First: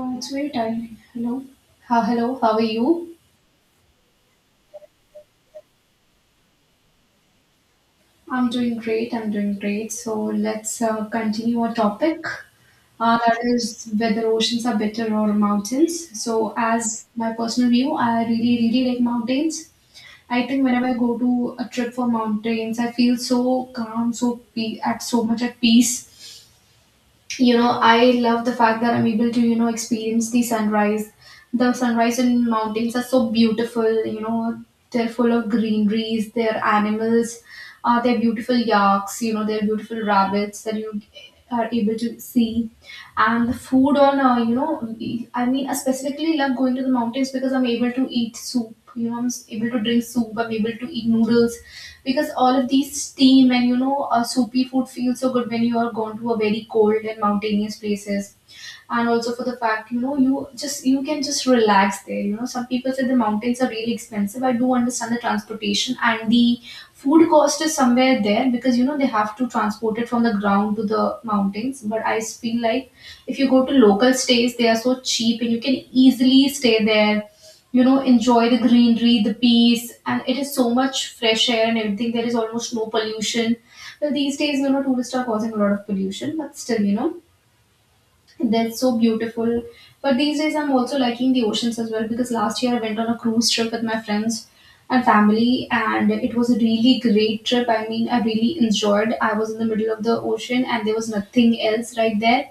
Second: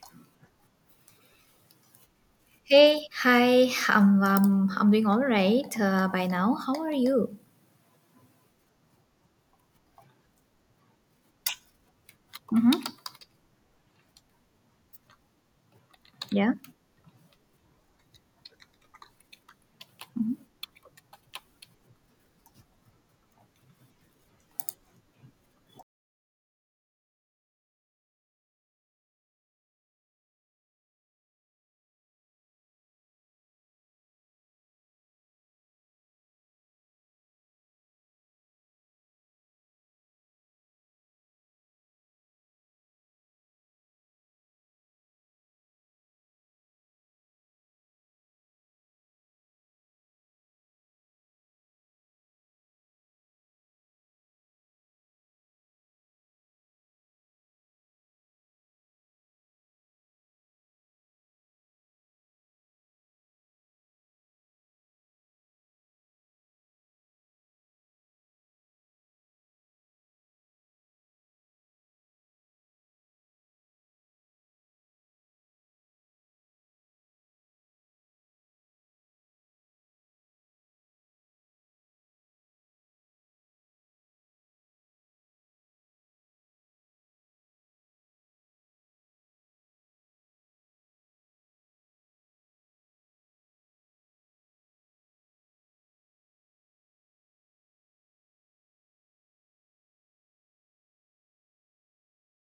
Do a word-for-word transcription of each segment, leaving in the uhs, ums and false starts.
Oh, it's very timely. Hello. Ha, hello, how are Hey, you? hi. I'm um, I'm doing all right uh, by now. How are you? I'm doing great. I'm doing great. So let's uh, continue our topic. Uh, that is whether oceans are better or mountains. Yeah. So, as my personal view, I really, really like mountains. I think whenever I go to a trip for mountains, I feel so calm, so pe- at so much at peace. You know, I love the fact that I'm able to you know experience the sunrise. The sunrise in mountains are so beautiful, you know. They're full of greeneries, they're animals. Uh, they're beautiful yaks, you know, they're beautiful rabbits that you are able to see. And the food on uh, you know I mean, I specifically love going to the mountains because I'm able to eat soup, you know, I'm able to drink soup, I'm able to eat noodles, because all of these steam and you know uh, soupy food feels so good when you are gone to a very cold and mountainous places. And also for the fact, you know, you just you can just relax there. You know, some people say the mountains are really expensive. I do understand the transportation and the food cost is somewhere there, because you know they have to transport it from the ground to the mountains, but I feel like if you go to local stays, they are so cheap and you can easily stay there, you know, enjoy the greenery, the peace, and it is so much fresh air and everything. There is almost no pollution. Well, these days, you know, tourists are causing a lot of pollution, but still, you know, that's so beautiful. But these days I'm also liking the oceans as well, because last year I went on a cruise trip with my friends and family, and it was a really great trip. I mean, I really enjoyed. I was in the middle of the ocean and there was nothing else right there,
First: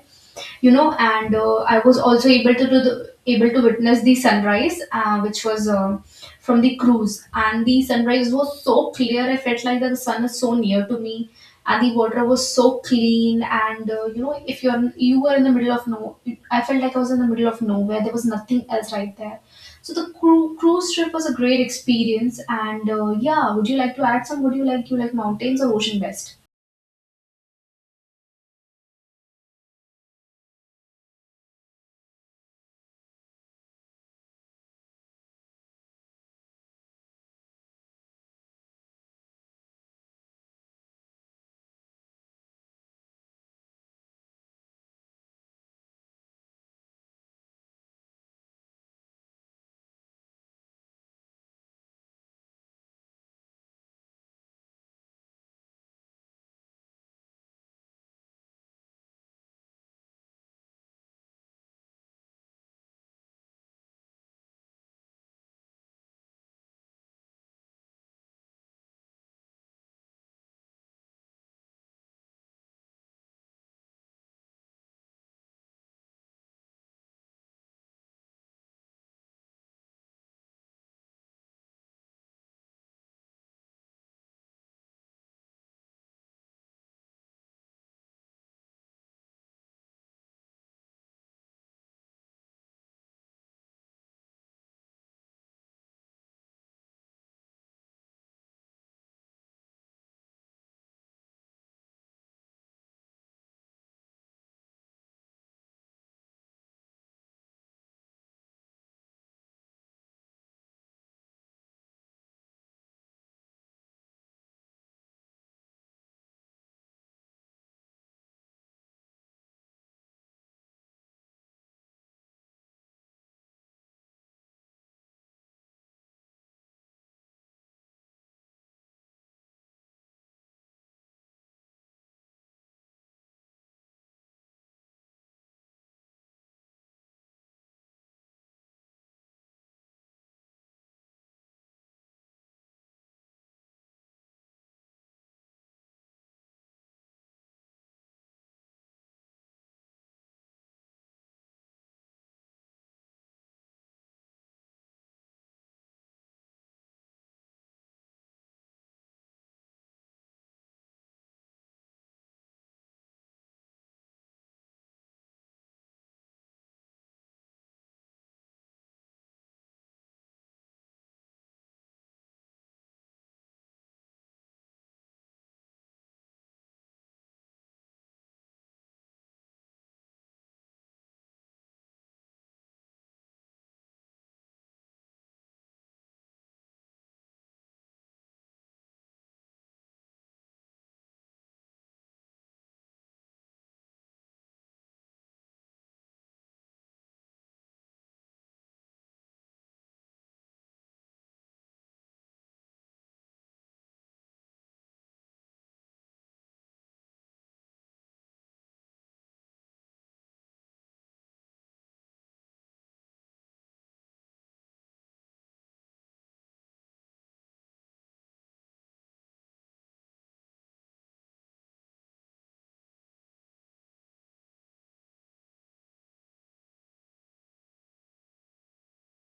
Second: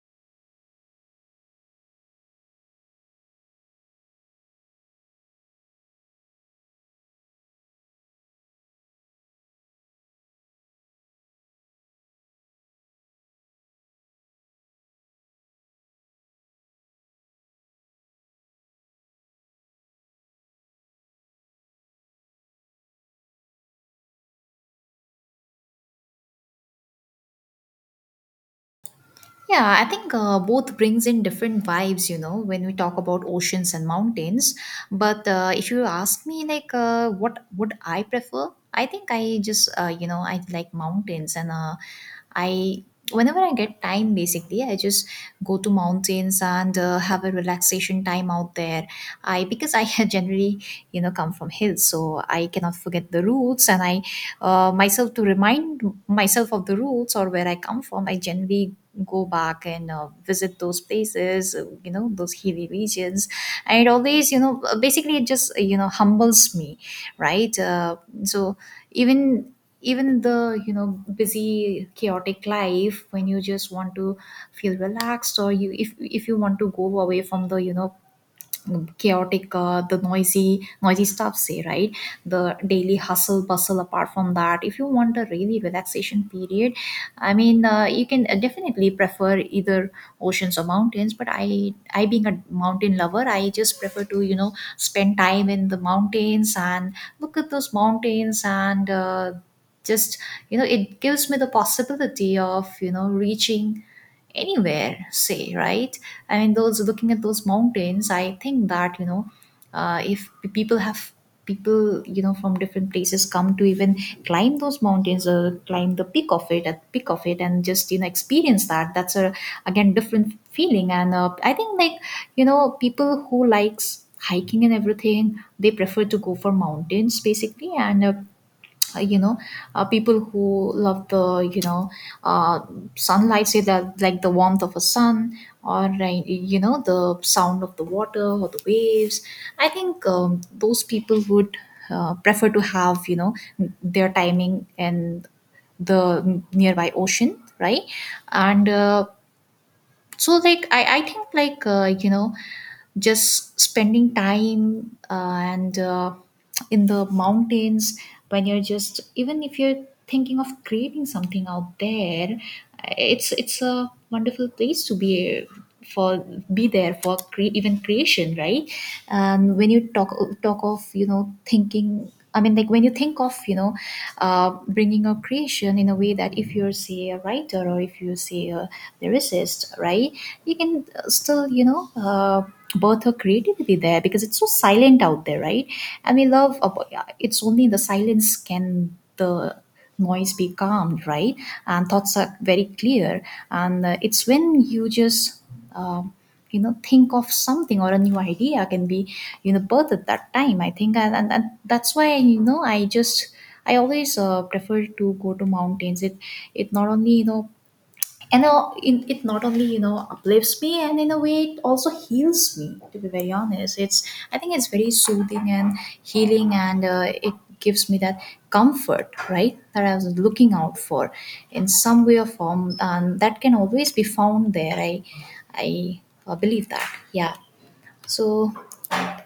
you know. And uh, I was also able to do the, able to witness the sunrise, uh, which was um from the cruise, and the sunrise was so clear. I felt like that the sun is so near to me, and the water was so clean. And uh, you know, if you're you were in the middle of no I felt like I was in the middle of nowhere. There was nothing else right there. So the cru- cruise trip was a great experience. And uh, yeah, would you like to add some, would you like, you like mountains or ocean best? Yeah, I think uh, both brings in different vibes, you know, when we talk about oceans and mountains. But uh, if you ask me, like, uh, what would I prefer? I think I just, uh, you know, I like mountains, and uh, I whenever I get time, basically, I just go to mountains and uh, have a relaxation time out there. I because I generally you know come from hills, so I cannot forget the roots, and I uh, myself to remind myself of the roots or where I come from. I generally go back and uh, visit those places uh, you know those hilly regions, and it always you know basically it just you know humbles me, right? uh, so even even in the you know busy chaotic life, when you just want to feel relaxed, or you if if you want to go away from the you know chaotic uh, the noisy noisy stuff, say, right? The daily hustle bustle, apart from that, if you want a really relaxation period, I mean, uh, you can uh, definitely prefer either oceans or mountains, but i i being a mountain lover, I just prefer to you know spend time in the mountains and look at those mountains, and uh, just you know it gives me the possibility of you know reaching anywhere, say, right? I mean those, looking at those mountains, I think that you know uh, if p- people have people you know from different places come to even climb those mountains or climb the peak of it at peak of it and just you know experience that, that's a again different feeling. And uh, I think like you know people who likes hiking and everything they prefer to go for mountains basically, and uh, uh, you know, uh, people who love the you know uh, sunlight, say that, like the warmth of a sun or uh, you know the sound of the water or the waves, I think um, those people would uh, prefer to have you know their timing in the nearby ocean, right? And uh, so like i, I think like uh, you know just spending time uh, and uh, in the mountains, when you're just, even if you're thinking of creating something out there, it's it's a wonderful place to be for, be there for cre- even creation, right? And when you talk talk of you know thinking, I mean, like when you think of, you know, uh, bringing a creation in a way that if you're, say, a writer or if you say a lyricist, right, you can uh, still, you know, uh, birth her creativity there because it's so silent out there, right? And we love, about, yeah, it's only in the silence can the noise be calmed, right? And thoughts are very clear. And uh, it's when you just um, you know think of something or a new idea can be you know birth at that time, I think. And, and, and that's why you know I just, I always uh, prefer to go to mountains. it it not only you know and uh, in, it not only you know uplifts me and in a way it also heals me, to be very honest. It's, I think it's very soothing and healing, and uh, it gives me that comfort, right, that I was looking out for in some way or form, and that can always be found there. I i uh, believe that. Yeah. So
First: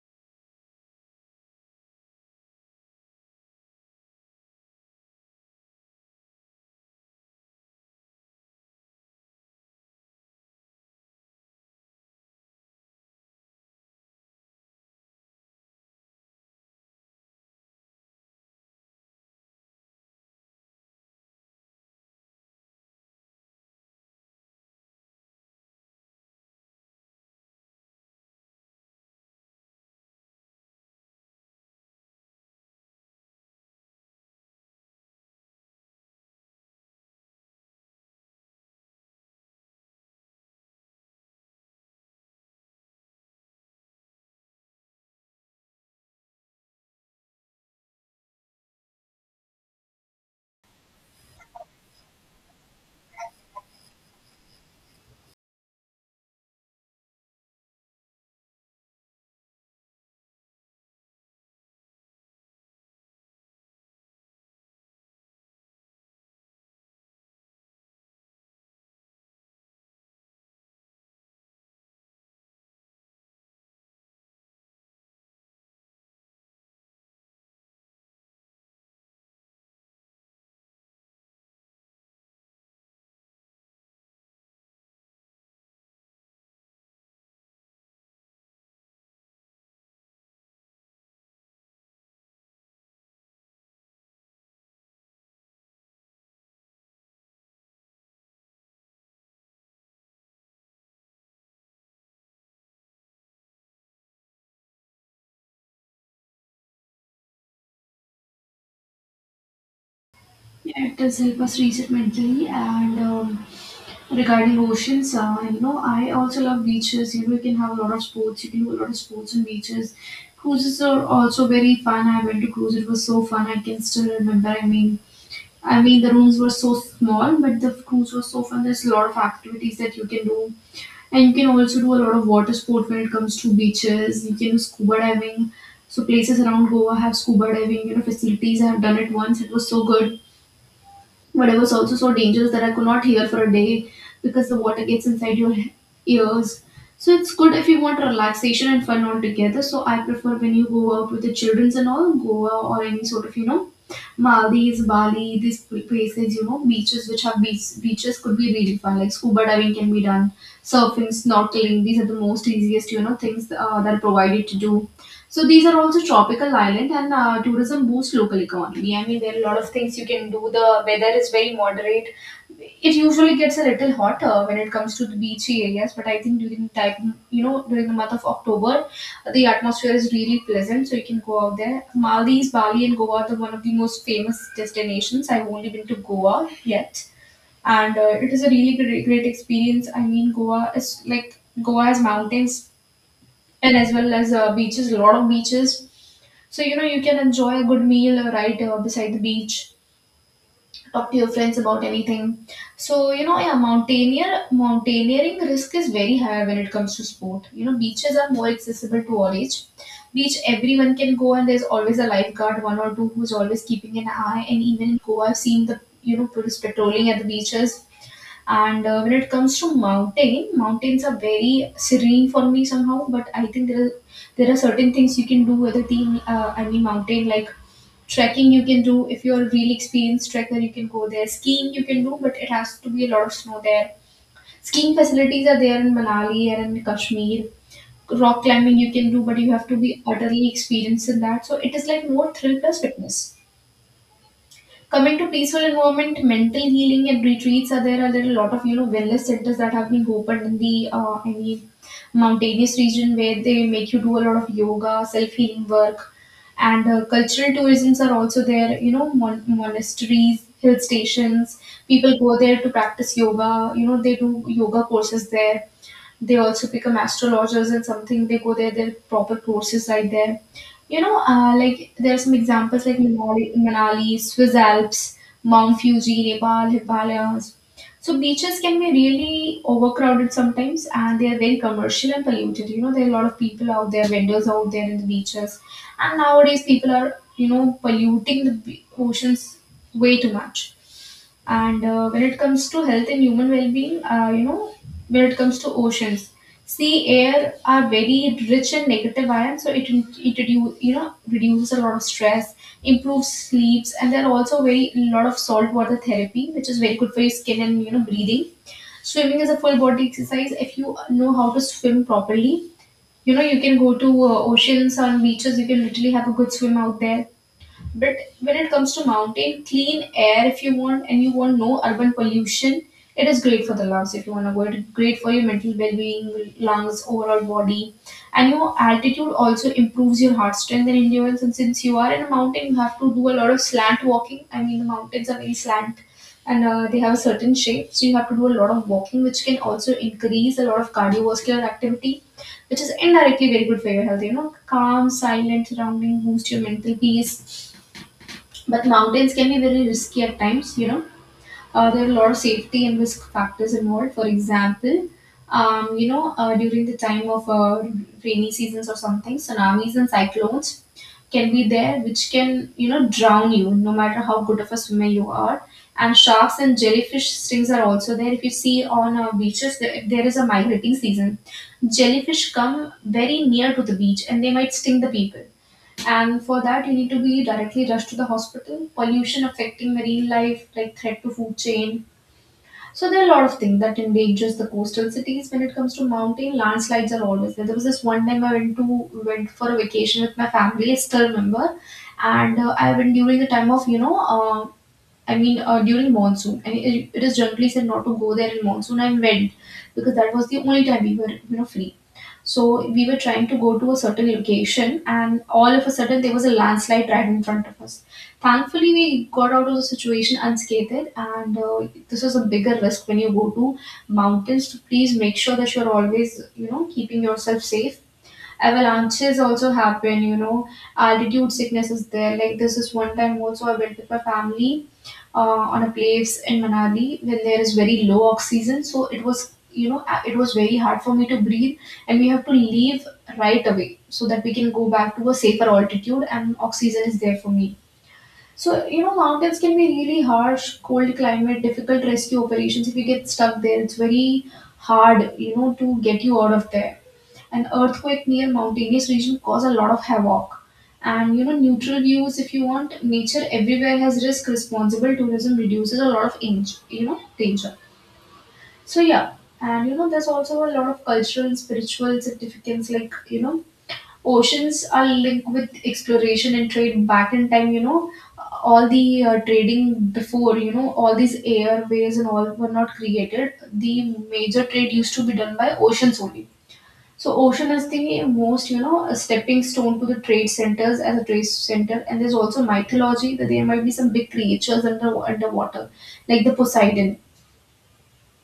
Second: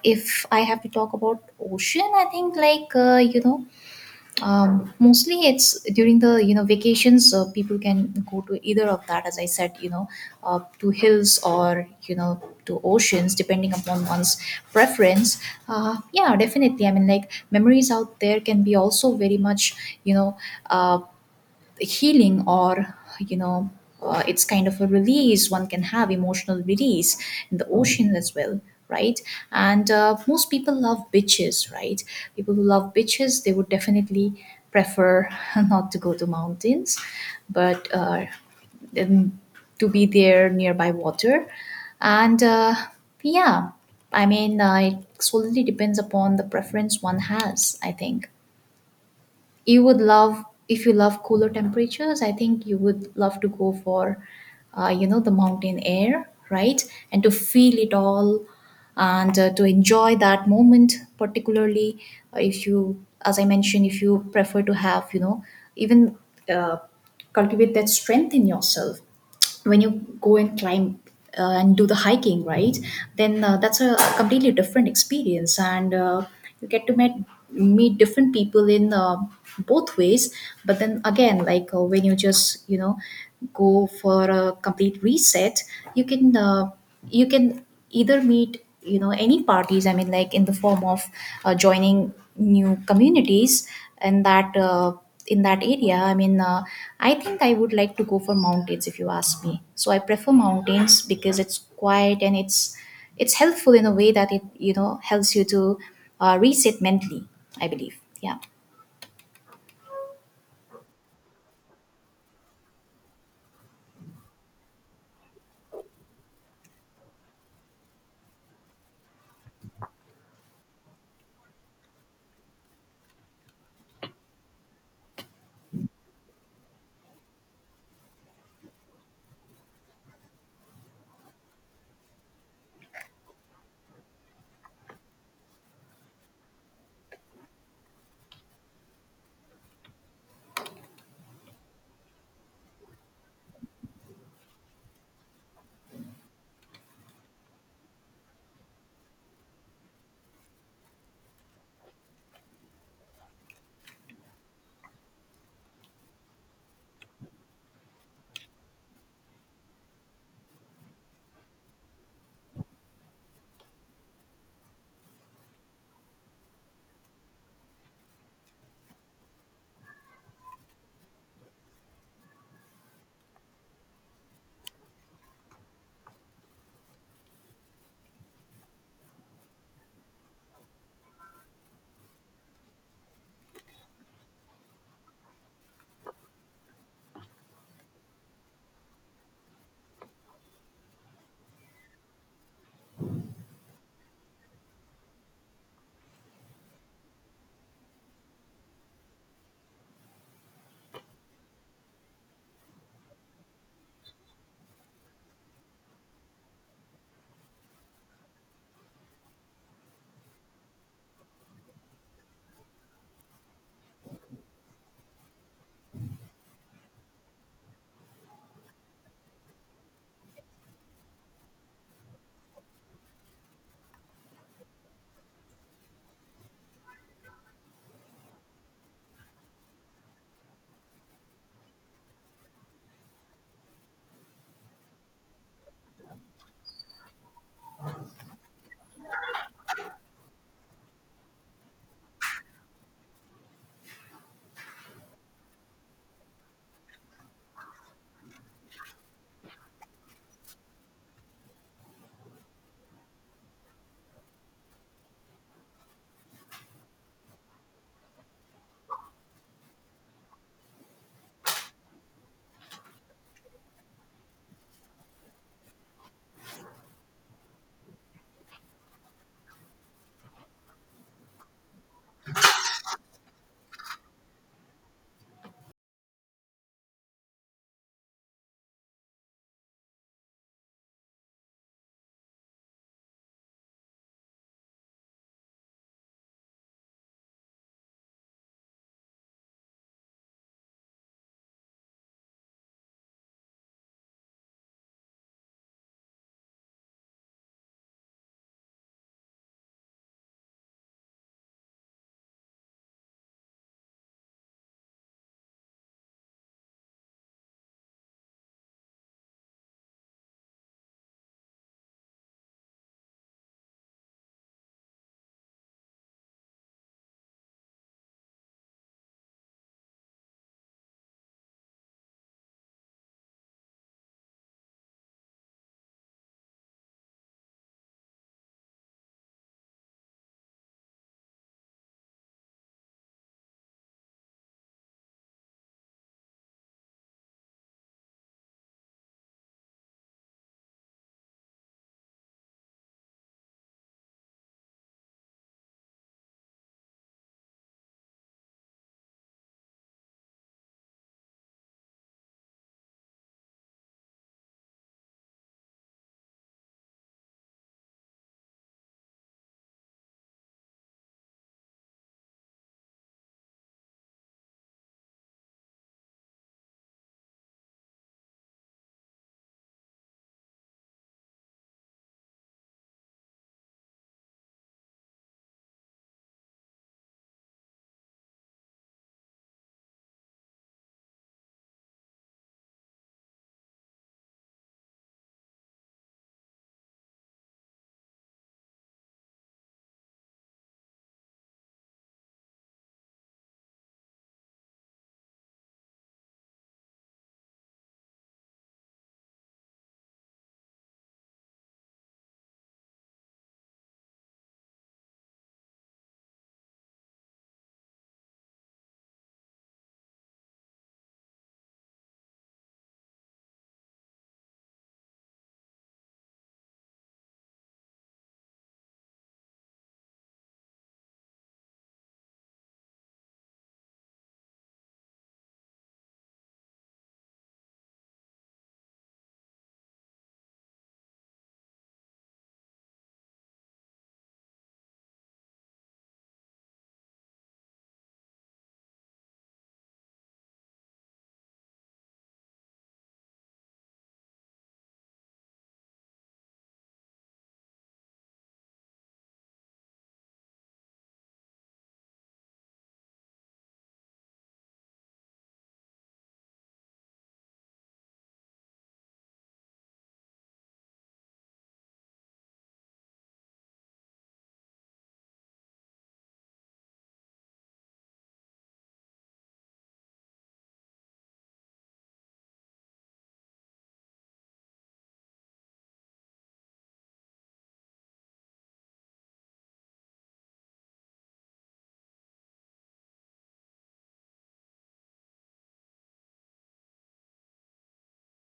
if I have to talk about ocean, I think like uh, you know um, mostly it's during the you know vacations, uh, people can go to either of that, as I said, you know, uh, to hills or you know to oceans, depending upon one's preference. Uh, yeah, definitely, I mean like memories out there can be also very much you know uh, healing or you know uh, it's kind of a release, one can have emotional release in the ocean as well, right? And uh, most people love beaches, right? People who love beaches they would definitely prefer not to go to mountains, but uh, um, to be there nearby water. And uh, Yeah, I mean, uh, it solely depends upon the preference one has, I think. You would love, if you love cooler temperatures, I think you would love to go for uh, you know the mountain air, right? And to feel it all, and uh, to enjoy that moment particularly. Uh, if you, as I mentioned, if you prefer to have you know even uh, cultivate that strength in yourself when you go and climb uh, and do the hiking, right? Then uh, that's a completely different experience, and uh, you get to meet meet different people in uh, both ways. But then again, like uh, when you just you know go for a complete reset, you can uh, you can either meet you know any parties. I mean, like in the form of uh, joining new communities, and that. Uh, in that area, I mean, uh, I think I would like to go for mountains. If you ask me, so I prefer mountains because it's quiet and it's it's helpful in a way that it you know helps you to uh, reset mentally, I believe. Yeah. Yeah, it does help us reset mentally. And um, regarding oceans, uh, you know, I also love beaches. You know, you can have a lot of sports. You can do a lot of sports on beaches. Cruises are also very fun. I went to cruise. It was so fun. I can still remember. I mean, I mean, the rooms were so small, but the cruise was so fun. There's a lot of activities that you can do. And you can also do a lot of water sport when it comes to beaches. You can do scuba diving. So places around Goa have scuba diving, you know, facilities. I have done it once. It was so good. But it was also so dangerous that I could not hear for a day because the water gets inside your he- ears. So it's good if you want relaxation and fun all together. So I prefer when you go out with the childrens and all, Goa or any sort of, you know, Maldives, Bali, these pl- places, you know, beaches which have beach, beaches could be really fun. Like scuba diving can be done, surfing, snorkeling. These are the most easiest, you know, things uh, that are provided to do. So these are also tropical island, and uh, tourism boosts local economy. I mean, there are a lot of things you can do. The weather is very moderate. It usually gets a little hotter when it comes to the beachy areas, but I think during time, you know, during the month of October, the atmosphere is really pleasant, so you can go out there. Maldives, Bali, and Goa are one of the most famous destinations. I've only been to Goa yet, and uh, it is a really great, great experience. I mean, Goa is like, Goa has mountains and as well as uh, beaches, a lot of beaches. So you know, you can enjoy a good meal, uh, right uh, beside the beach. Talk to your friends about anything. So you know, yeah, mountaineer mountaineering risk is very high when it comes to sport. You know, beaches are more accessible to all age. Beach everyone can go, and there's always a lifeguard, one or two, who's always keeping an eye. And even in Goa, I've seen the you know police patrolling at the beaches. And uh, when it comes to mountain, mountains are very serene for me somehow. But I think there are, there are certain things you can do with a team. Uh, I mean, mountain like trekking you can do. If you're a really experienced trekker, you can go there. Skiing you can do, but it has to be a lot of snow there. Skiing facilities are there in Manali and in Kashmir. Rock climbing you can do, but you have to be utterly experienced in that. So it is like more thrill plus fitness. Coming to peaceful environment, mental healing and retreats are there. Are there a lot of you know wellness centers that have been opened in the uh, I mean mountainous region, where they make you do a lot of yoga, self healing work, and uh, cultural tourisms are also there. You know, mon- monasteries, hill stations. People go there to practice yoga. You know, they do yoga courses there. They also become astrologers, and something they go there, their proper courses right there. You know, uh, like there are some examples like manali, manali Swiss Alps, Mount Fuji, Nepal, Himalayas. So beaches can be really overcrowded sometimes, and they are very commercial and polluted. You know, there are a lot of people out there, vendors out there in the beaches, and nowadays people are you know polluting the be- oceans way too much. And uh, when it comes to health and human well-being, uh, you know, when it comes to oceans, sea air are very rich in negative ions, so it it reduce, you know, reduces a lot of stress, improves sleeps, and there are also very lot of salt water therapy, which is very good for your skin and you know breathing. Swimming is a full body exercise. If you know how to swim properly, you know you can go to uh, oceans on beaches. You can literally have a good swim out there. But when it comes to mountain, clean air if you want, and you want no urban pollution, it is great for the lungs if you want to go. It is great for your mental well-being, lungs, overall body. And your altitude also improves your heart strength and endurance. And since you are in a mountain, you have to do a lot of slant walking. I mean, the mountains are very slant, and uh, they have a certain shape. So you have to do a lot of walking, which can also increase a lot of cardiovascular activity, which is indirectly very good for your health. You know, calm, silent surrounding boost your mental peace, but mountains can be very risky at times, you know. Uh, there are a lot of safety and risk factors involved. For example, um, you know, uh, during the time of uh, rainy seasons or something, tsunamis and cyclones can be there, which can, you know, drown you no matter how good of a swimmer you are. And sharks and jellyfish stings are also there. If you see on uh, beaches, there, there is a migrating season. Jellyfish come very near to the beach and they might sting the people, and for that, you need to be directly rushed to the hospital. Pollution affecting marine life, like threat to food chain. So there are a lot of things that endangers the coastal cities. When it comes to mountain, landslides are always there. There was this one time I went to went for a vacation with my family. I still remember, and uh, I went during the time of you know. Uh, I mean, uh, during monsoon, and it, it is generally said not to go there in monsoon. I went because that was the only time we were, you know, free. So we were trying to go to a certain location, and all of a sudden there was a landslide right in front of us. Thankfully, we got out of the situation unscathed, and uh, this is a bigger risk when you go to mountains. So please make sure that you're always, you know, keeping yourself safe. Avalanches also happen, you know, altitude sickness is there. Like this is one time also I went with my family uh, on a place in Manali when there is very low oxygen. So it was, you know, a- it was very hard for me to breathe, and we have to leave right away so that we can go back to a safer altitude and oxygen is there for me. So, you know, mountains can be really harsh, cold climate, difficult rescue operations. If you get stuck there, it's very hard, you know, to get you out of there. An earthquake near mountainous region cause a lot of havoc, and you know, neutral views. If you want nature, everywhere has risk. Responsible tourism reduces a lot of inj- you know danger. So yeah, and you know, there's also a lot of cultural and spiritual significance. Like, you know, oceans are linked with exploration and trade back in time. You know, all the uh, trading before, you know, all these airways and all were not created, the major trade used to be done by oceans only. So ocean is the most, you know, a stepping stone to the trade centers, as a trade center. And there's also mythology that there might be some big creatures under underwater, like the Poseidon.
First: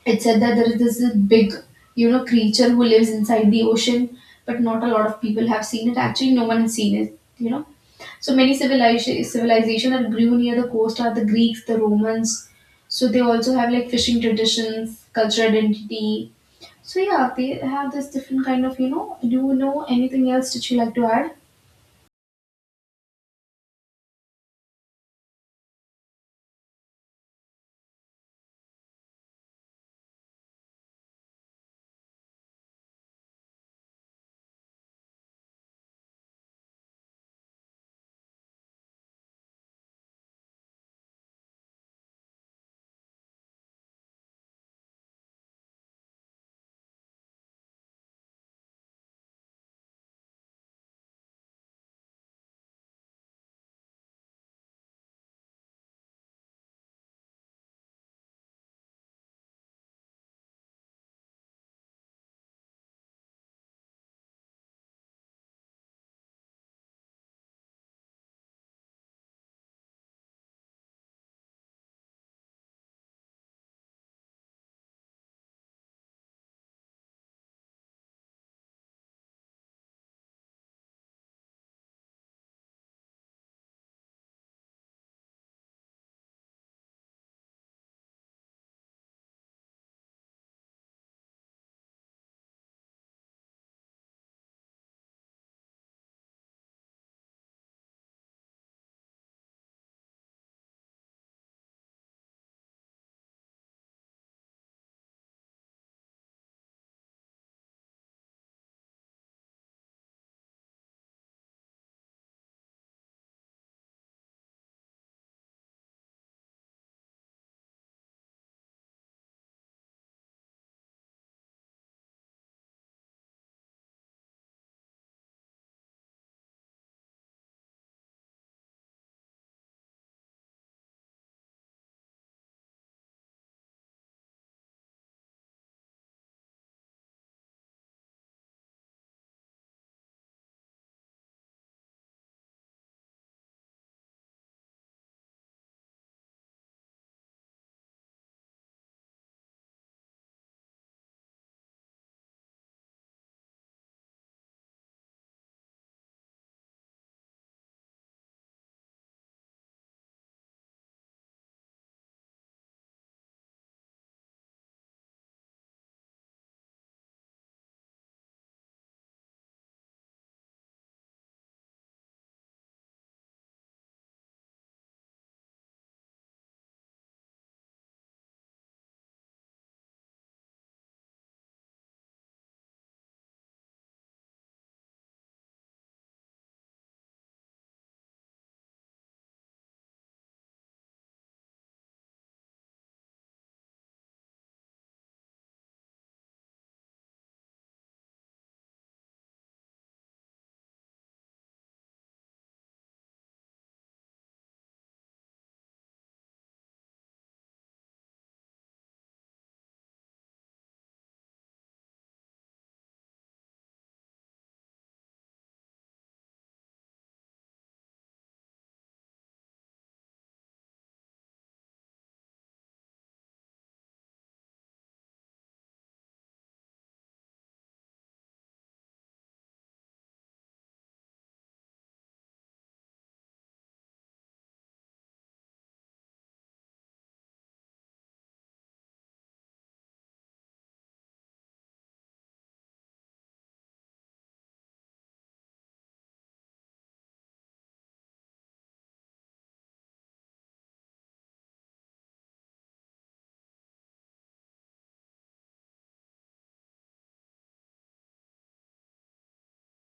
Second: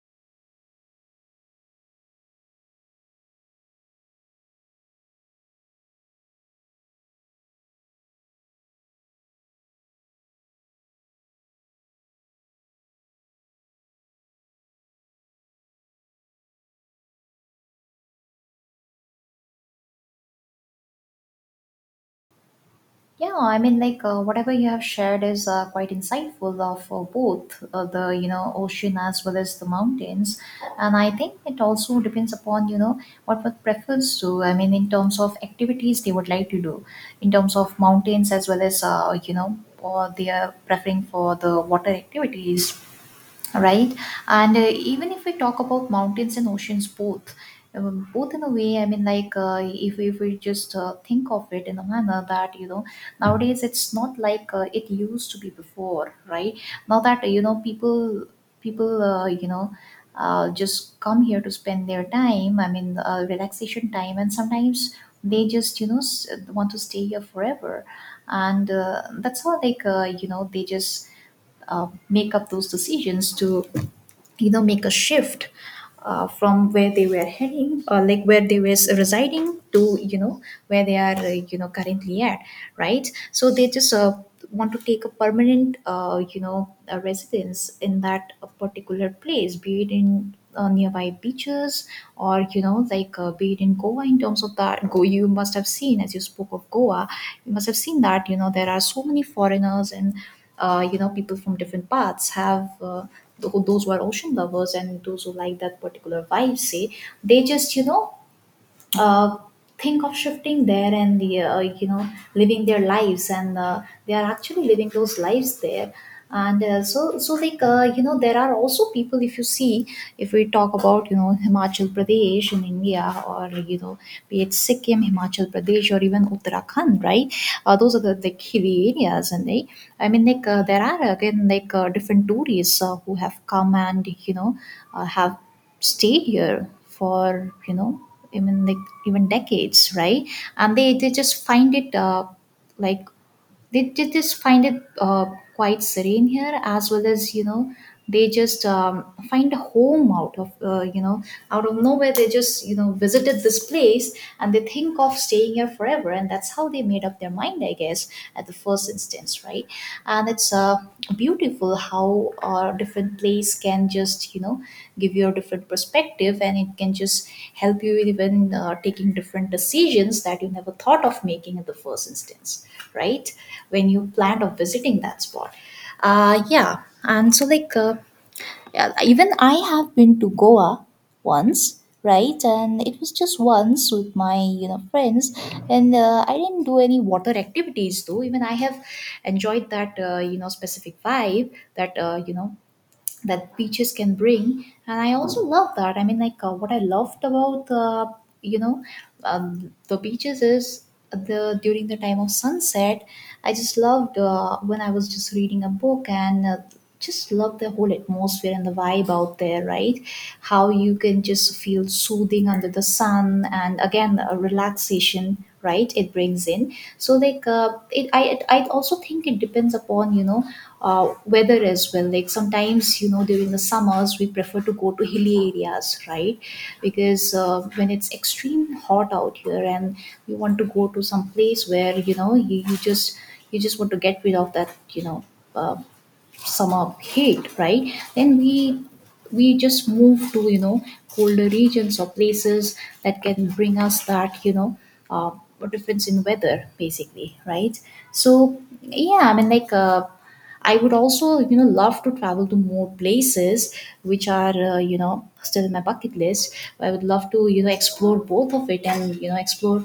It said that there is this big, you know, creature who lives inside the ocean, but not a lot of people have seen it. Actually, no one has seen it, you know. So many civilization civilization that grew near the coast are the Greeks, the Romans. So they also have like fishing traditions, cultural identity. So yeah, they have this different kind of, you know. Do you know anything else that you like to add? Yeah, I mean, like uh, whatever you have shared is uh, quite insightful of uh, for both uh, the you know ocean as well as the mountains, and I think it also depends upon you know what one prefers to. I mean, in terms of activities they would like to do, in terms of mountains as well as uh, you know, or they are preferring for the water activities, right? And uh, even if we talk about mountains and oceans both, um, both in a way, I mean like uh, if, if we just uh, think of it in a manner that you know nowadays it's not like uh, it used to be before, right? Now that you know people people uh, you know uh, just come here to spend their time, I mean, uh, relaxation time, and sometimes they just you know s- want to stay here forever, and uh, that's how like uh, you know they just uh, make up those decisions to you know make a shift uh, from where they were heading or like where they were residing to you know where they are uh, you know currently at, right? So they just uh, want to take a permanent uh, you know a residence in that uh, particular place, be it in uh, nearby beaches, or you know like uh, be it in Goa. In terms of that, go you must have seen, as you spoke of Goa, you must have seen that you know there are so many foreigners and uh, you know people from different paths have uh, tho- those who are ocean lovers and those who like that particular vibe, say, they just you know uh, think of shifting there and uh, you know living their lives, and uh, they are actually living those lives there. And uh, so so like uh, you know, there are also people, if you see, if we talk about you know Himachal Pradesh in India, or you know, be it Sikkim, Himachal Pradesh, or even Uttarakhand, right? Uh, those are the, the hilly areas, and they, I mean like uh, there are again like uh, different tourists uh, who have come and you know uh, have stayed here for you know even like even decades, right? And they they just find it uh, like they, they just find it uh, quite serene here as well as you know they just um, find a home out of uh, you know, out of nowhere they just you know visited this place and they think of staying here forever, and that's how they made up their mind, I guess, at the first instance, right? And it's uh, um beautiful how a different place can just you know give you a different perspective, and it can just help you with even uh, taking different decisions that you never thought of making in the first instance, right, when you planned of visiting that spot. Uh yeah. And so like uh, yeah, even I have been to Goa once, right? And it was just once with my, you know, friends, and uh, I didn't do any water activities though. Even I have enjoyed that, uh, you know, specific vibe that, uh, you know, that beaches can bring. And I also love that. I mean, like, uh, what I loved about, uh, you know um, the beaches is the during the time of sunset. I just loved, uh, when I was just reading a book, and uh, just love the whole atmosphere and the vibe out there, right. How you can just feel soothing under the sun, and again, uh, relaxation, right, it brings in. So like, uh, it i it, i also think it depends upon, you know uh, weather as well. Like sometimes, you know during the summers we prefer to go to hilly areas, right. Because, uh, when it's extreme hot out here and you want to go to some place where you know you, you just you just want to get rid of that, you know uh, some of heat, right. Then we we just move to, you know colder regions or places that can bring us that, you know uh, difference in weather, basically, right. So yeah, I mean, like, uh, I would also, you know love to travel to more places which are, uh, you know still in my bucket list. I would love to, you know explore both of it, and, you know explore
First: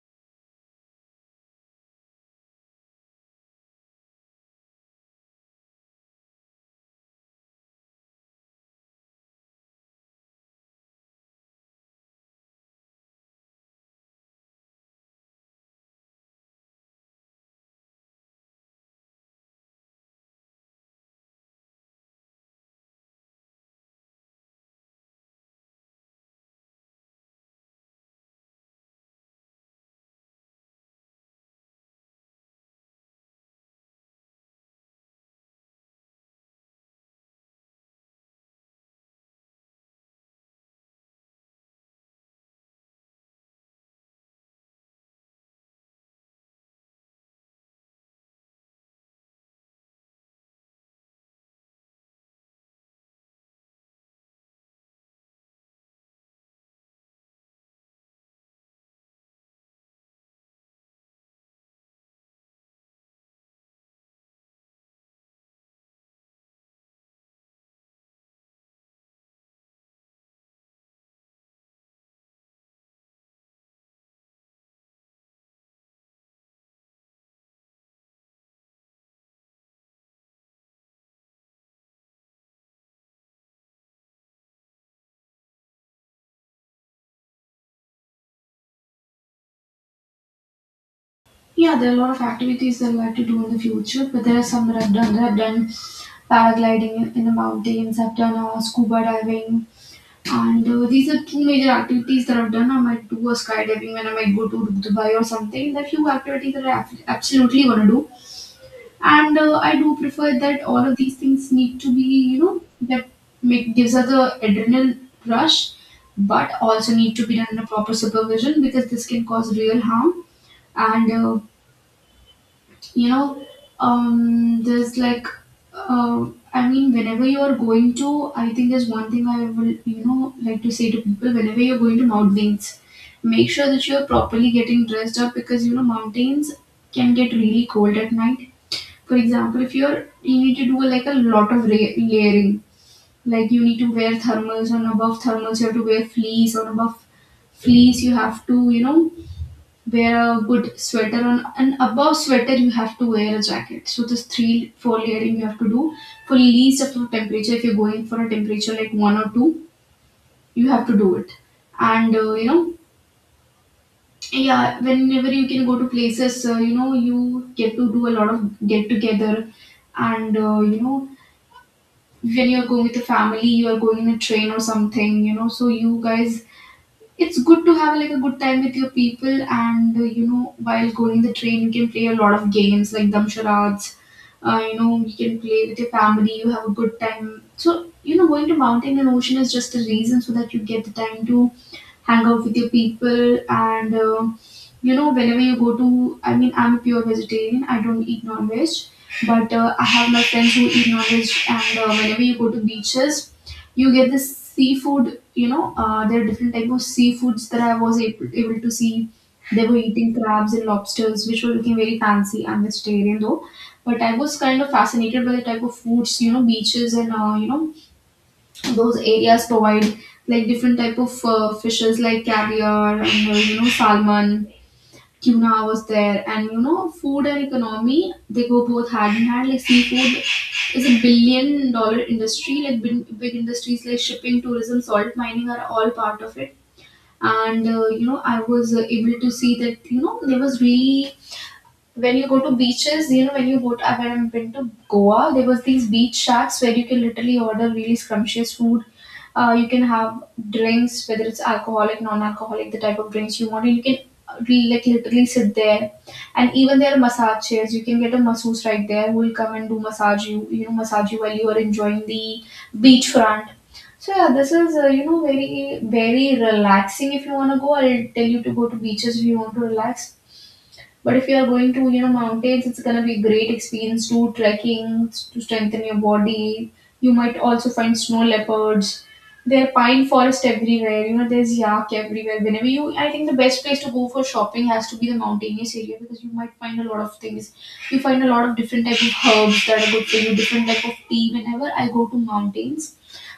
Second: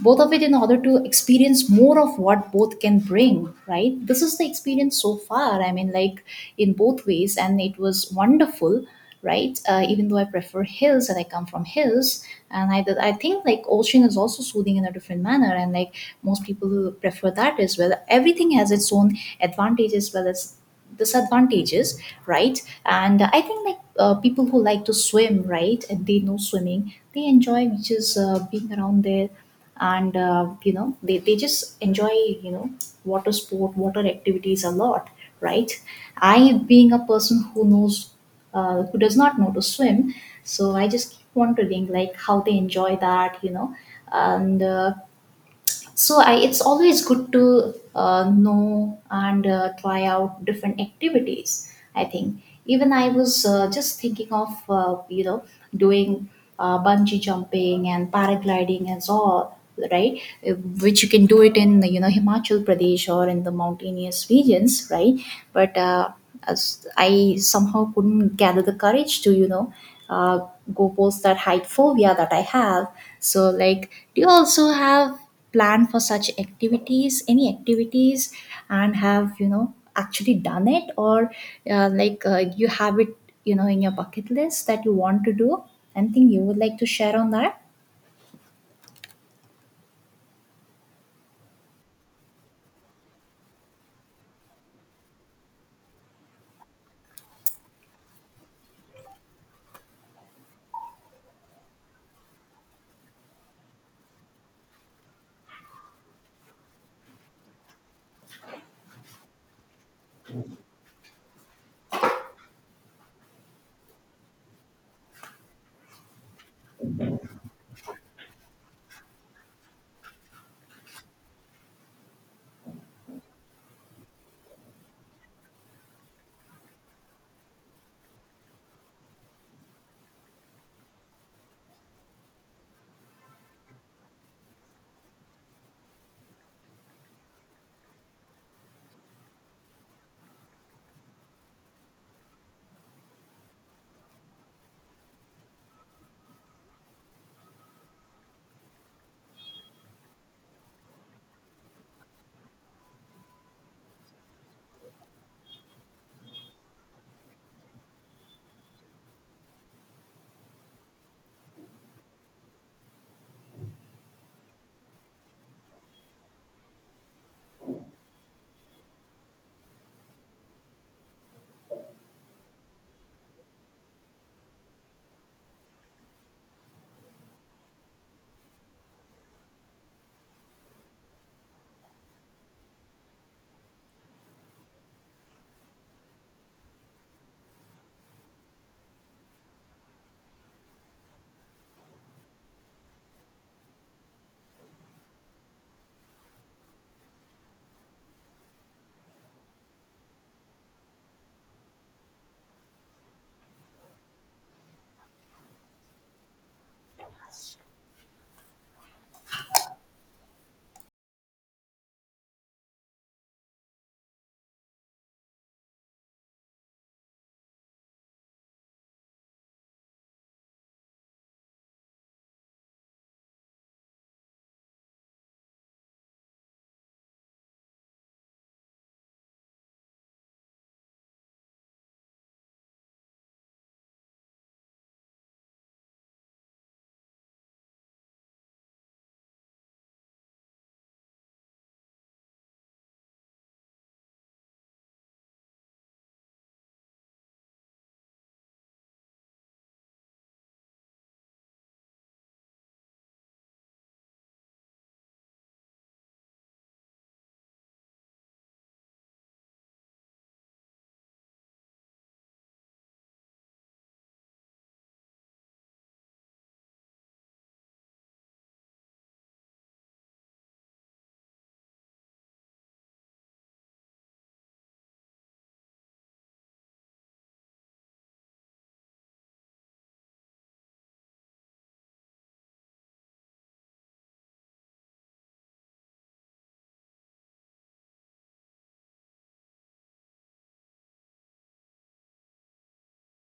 both of it in order to experience more of what both can bring, right. This is the experience so far. I mean, like, in both ways, and it was wonderful, right. Uh, even though I prefer hills and I come from hills, and I, I think like ocean is also soothing in a different manner. And like most people prefer that as well. Everything has its own advantages as well as disadvantages, right. And I think, like, uh, people who like to swim, right, and they know swimming, they enjoy which is, uh, being around there. And, uh, you know they, they just enjoy, you know water sport, water activities a lot, right. I, being a person who knows, uh, who does not know to swim, so I just keep wondering like how they enjoy that, you know and uh, so I, it's always good to uh, know and uh, try out different activities. I think even I was, uh, just thinking of, uh, you know doing uh, bungee jumping and paragliding and all, right. Uh, which you can do it in, you know Himachal Pradesh or in the mountainous regions, right. But, uh, as I somehow couldn't gather the courage to, you know uh, go post that height phobia that I have. So like, do you also have plan for such activities, any activities, and have, you know actually done it? Or uh, like uh, you have it, you know in your bucket list that you want to do? Anything you would like to share on that? Yeah, there are a lot of activities that I like to do in the future, but there are some that I've done. That I've done paragliding in, in the mountains, I've done uh, scuba diving, and uh, these are two major activities that I've done. I might do a skydiving when I might go to Dubai or something. There are few activities that I ab- absolutely want to do, and uh, I do prefer that all of these things need to be, you know, that make gives us the adrenaline rush, but also need to be done in a proper supervision because this can cause real harm. And uh, you know um there's like uh, I mean, whenever you're going to, I think there's one thing I will, you know, like to say to people. Whenever you're going to mountains, make sure that you're properly getting dressed up, because you know mountains can get really cold at night. For example, if you're, you need to do like a lot of ra- layering. Like, you need to wear thermals, and above thermals you have to wear fleece, on above fleece you have to, you know, wear a good sweater, on and above sweater you have to wear a jacket. So this three four layering you have to do, for least of the temperature. If you're going for a temperature like one or two, you have to do it. And uh, you know, yeah, whenever you can go to places, uh, you know, you get to do a lot of get together. And uh, you know, when you're going with the family, you are going in a train or something, you know, so you guys, it's good to have like a good time with your people. And uh, you know, while going the train, you can play a lot of games like damsharats. Uh, you know, you can play with your family, you have a good time. So you know, going to mountain and ocean is just a reason so that you get the time to hang out with your people. And uh, you know, whenever you go to, I mean, I'm a pure vegetarian, I don't eat non-veg, but uh, I have my friends who eat non-veg. And uh, whenever you go to beaches, you get this seafood. You know, uh, there are different type of seafoods that I was able, able to see. They were eating crabs and lobsters, which were looking very fancy. I'm vegetarian though, but I was kind of fascinated by the type of foods, you know, beaches and, uh, you know, those areas provide. Like different type of uh, fishes, like caviar, and uh, you know, salmon, tuna was there. And you know, food and economy, they go both hand in hand. Like seafood is a billion dollar industry. Like big, big industries like shipping, tourism, salt mining are all part of it. And uh, you know, I was uh, able to see that, you know, there was really, when you go to beaches, you know, when you go to, when I've been to Goa, there was these beach shacks where you can literally order really scrumptious food. Uh, you can have drinks, whether it's alcoholic, non-alcoholic, the type of drinks you want. And you can uh, re- like literally sit there, and even there are massage chairs. You can get a masseuse right there who will come and do massage you. You know, massage you while you are enjoying the beachfront. So yeah, this is uh, you know, very very relaxing if you want to go. I'll tell you to go to beaches if you want to relax. But if you are going to, you know, mountains, it's gonna be a great experience to trekking, to strengthen your body. You might also find snow leopards. There are pine forest everywhere. You know, there's yak everywhere. Whenever you, I think the best place to go for shopping has to be the mountainous area, because you might find a lot of things. You find a lot of different type of herbs that are good for you. Different type of tea. Whenever I go to mountains,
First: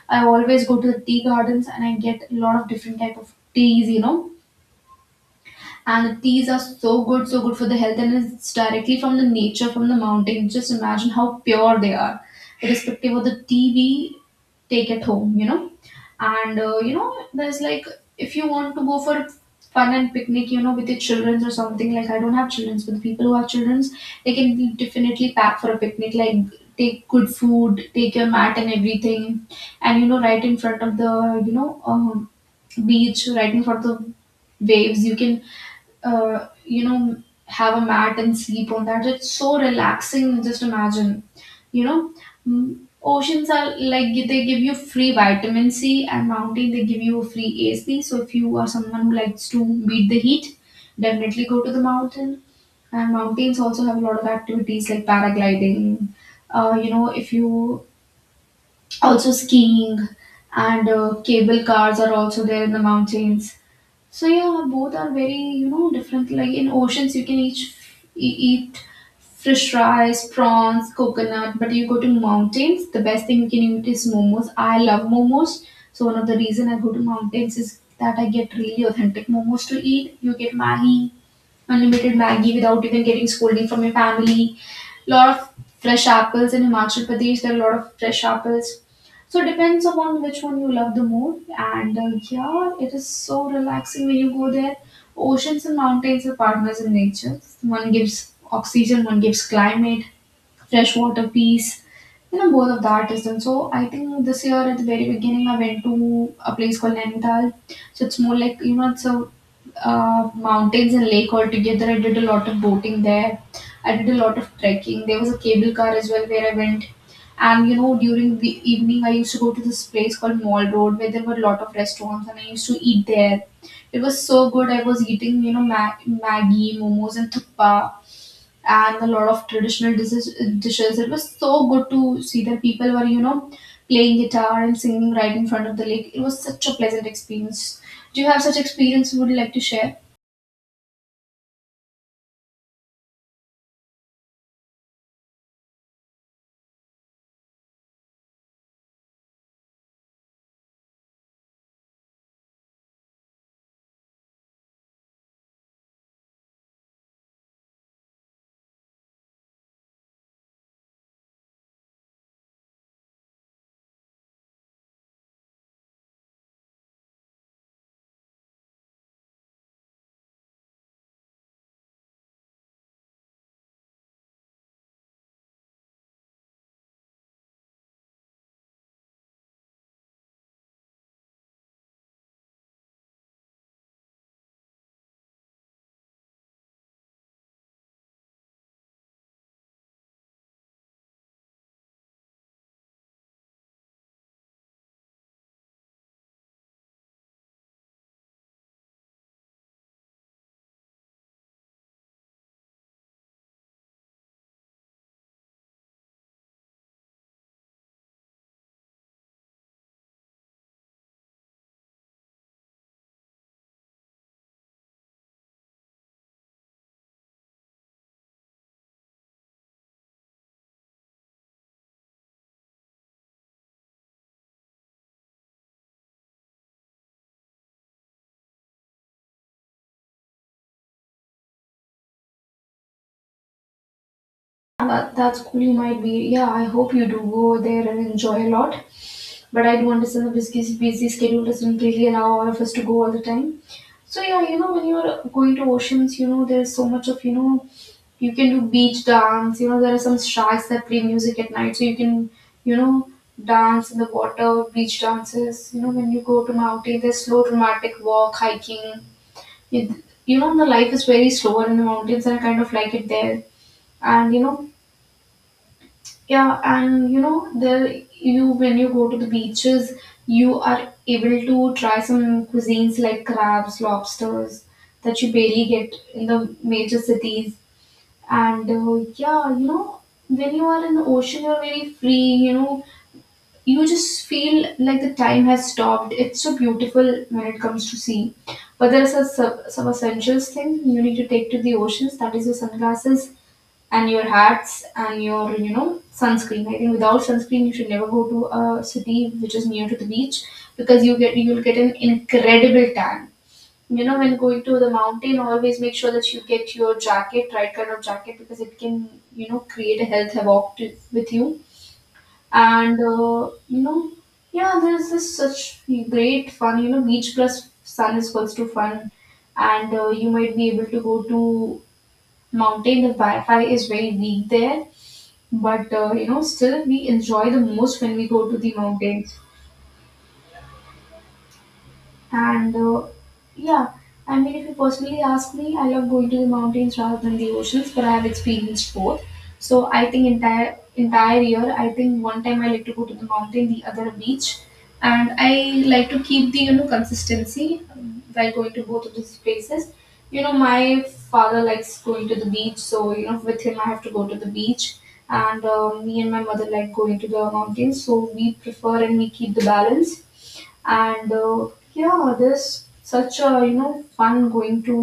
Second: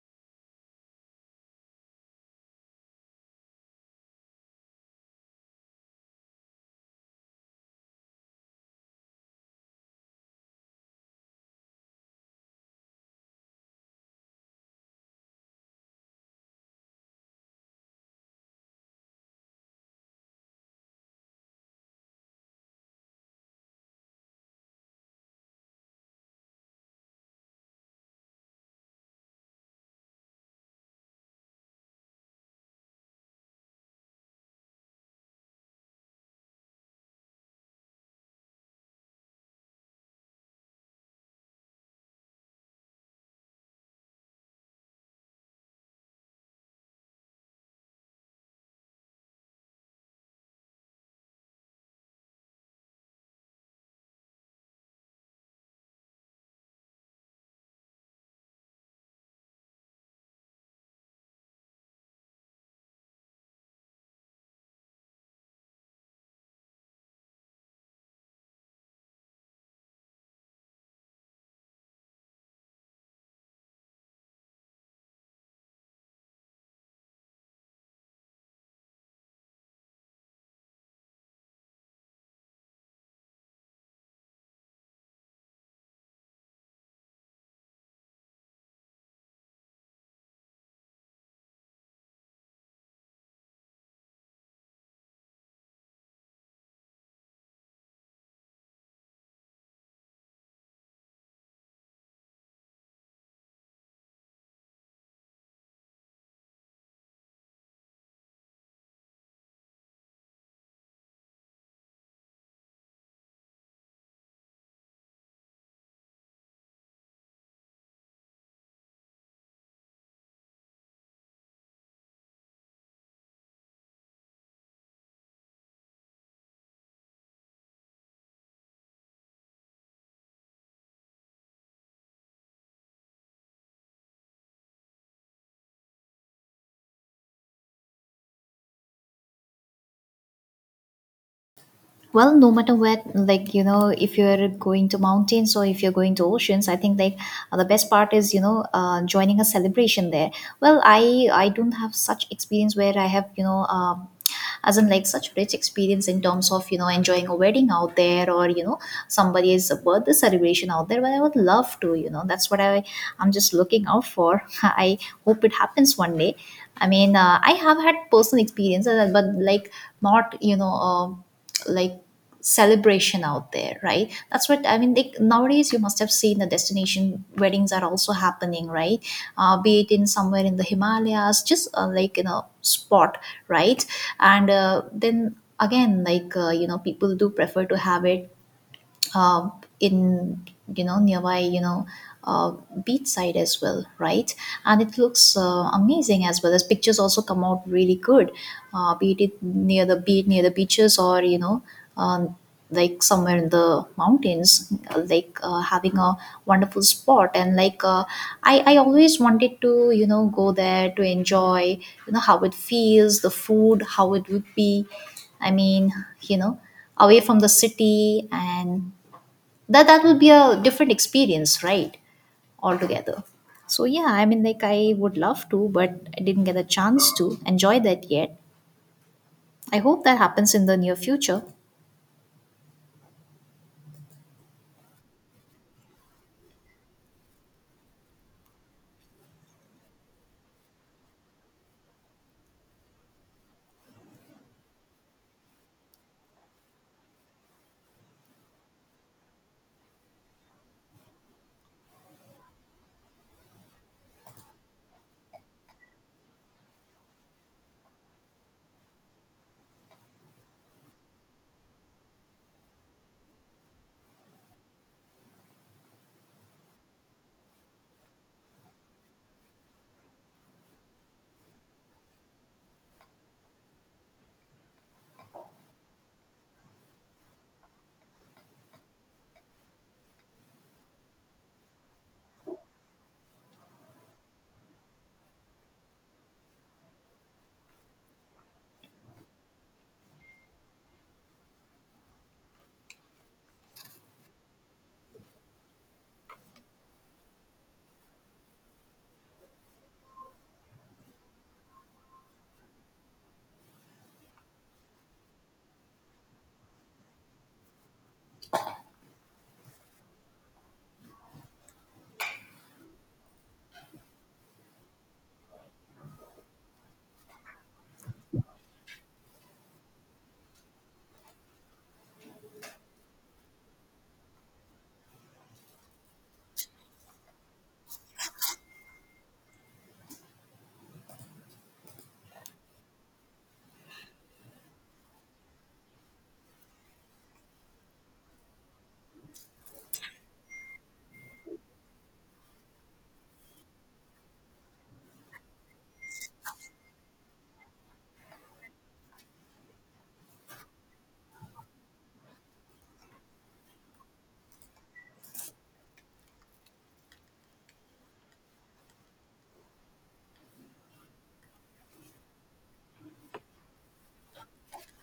I always go to the tea gardens and I get a lot of different type of teas. You know, and teas are so good, so good for the health, and it's directly from the nature, from the mountain. Just imagine how pure they are, irrespective of the tea we take at home, you know. And uh, you know, there's like, if you want to go for fun and picnic, you know, with your childrens or something. Like, I don't have childrens, but the people who have childrens, they can definitely pack for a picnic. Like take good food, take your mat and everything, and you know, right in front of the, you know, um, beach, right in front of the waves. You can uh, you know, have a mat and sleep on that. It's so relaxing. Just imagine, you know, Mm, oceans are like they give you free vitamin C, and mountain they give you a free A C. So if you are someone who likes to beat the heat, definitely go to the mountain. And mountains also have a lot of activities like paragliding. Uh, you know, if you, also skiing, and uh, cable cars are also there in the mountains. So yeah, both are very, you know, different. Like in oceans, you can each e- eat fish rice, prawns, coconut. But you go to mountains, the best thing you can eat is momos. I love momos. So one of the reason I go to mountains is that I get really authentic momos to eat. You get Maggi, unlimited Maggie without even getting scolding from your family. Lot of fresh apples in Himachal Pradesh. There are a lot of fresh apples. So it depends upon which one you love the more. And uh, yeah, it is so relaxing when you go there. Oceans and mountains are partners in nature. One gives oxygen, one gives climate, fresh water, peace. You know, both of that is done. So I think this year at the very beginning, I went to a place called Nainital. So it's more like, you know, it's a uh, mountains and lake all together. I did a lot of boating there. I did a lot of trekking. There was a cable car as well where I went. And you know, during the evening, I used to go to this place called Mall Road where there were a lot of restaurants and I used to eat there. It was so good. I was eating, you know, ma- Maggie, momos, and thuppa and a lot of traditional dishes, dishes. It was so good to see that people were, you know, playing guitar and singing right in front of the lake. It was such a pleasant experience. Do you have such experience you would like to share? Well, no matter where, like, you know if you're going to mountains or if you're going to oceans, I think, like, uh, the best part is, you know uh, joining a celebration there. Well, i i don't have such experience where I have, you know um, as in like such rich experience in terms of, you know enjoying a wedding out there, or, you know somebody's birthday celebration out there. But I would love to, you know that's what i I'm just looking out for I hope it happens one day. I mean, uh, I have had personal experiences, uh, but, like, not, you know uh, like celebration out there, right. That's what I mean. Like, nowadays you must have seen the destination weddings are also happening, right. Uh, be it in somewhere in the Himalayas, just, uh, like in a spot, right. And, uh, then again, like, uh, you know people do prefer to have it, uh, in, you know nearby, you know uh, beach side as well, right. And it looks, uh, amazing, as well as pictures also come out really good. uh, be it near the be it near the beaches, or, you know um, like somewhere in the mountains, like, uh, having a wonderful spot. And like, uh, i i always wanted to, you know go there to enjoy, you know how it feels, the food, how it would be. I mean, you know away from the city, and that that would be a different experience, right, altogether. So yeah, I mean, like, I would love to, but I didn't get a chance to enjoy that yet. I hope that happens in the near future. Uh, That, that's cool. You might be. Yeah, I hope you do go there and enjoy a lot. But I do understand the busy, busy schedule doesn't really allow all of us to go all the time. So yeah, you know when you're going to oceans, you know there's so much of you know you can do beach dance. You know there are some sharks that play music at night, so you can you know dance in the water, beach dances. You know when you go to mountain, there's slow dramatic walk, hiking. it, you know the life is very slower in the mountains, and I kind of like it there. And you know Yeah, and you know there you when you go to the beaches, you are able to try some cuisines like crabs, lobsters, that you barely get in the major cities. And uh, Yeah, you know when you are in the ocean, you're very free. You know you just feel like the time has stopped. It's so beautiful when it comes to sea. But there's a, some some essentials thing you need to take to the oceans. That is your sunglasses, and your hats, and your, you know, sunscreen. I think without sunscreen, you should never go to a city which is near to the beach, because you get you will get an incredible tan. You know, when going to the mountain, always make sure that you get your jacket, right kind of jacket, because it can, you know, create a health havoc to, with you. And uh, you know Yeah, there's this such great fun. You know beach plus sun is equals to fun. And uh, You might be able to go to mountain. The wi-fi is very weak there, but uh, you know still we enjoy the most when we go to the mountains. And uh, Yeah, I mean, if you personally ask me, I love going to the mountains rather than the oceans, but I have experienced both. So I think entire entire year, I think one time I like to go to the mountain, the other a beach, and I like to keep the you know consistency um, while going to both of these places. You know, my father likes going to the beach, so you know, with him I have to go to the beach, and uh, me and my mother like going to the mountains. So we prefer and we keep the balance. And uh, Yeah, this such a you know fun going to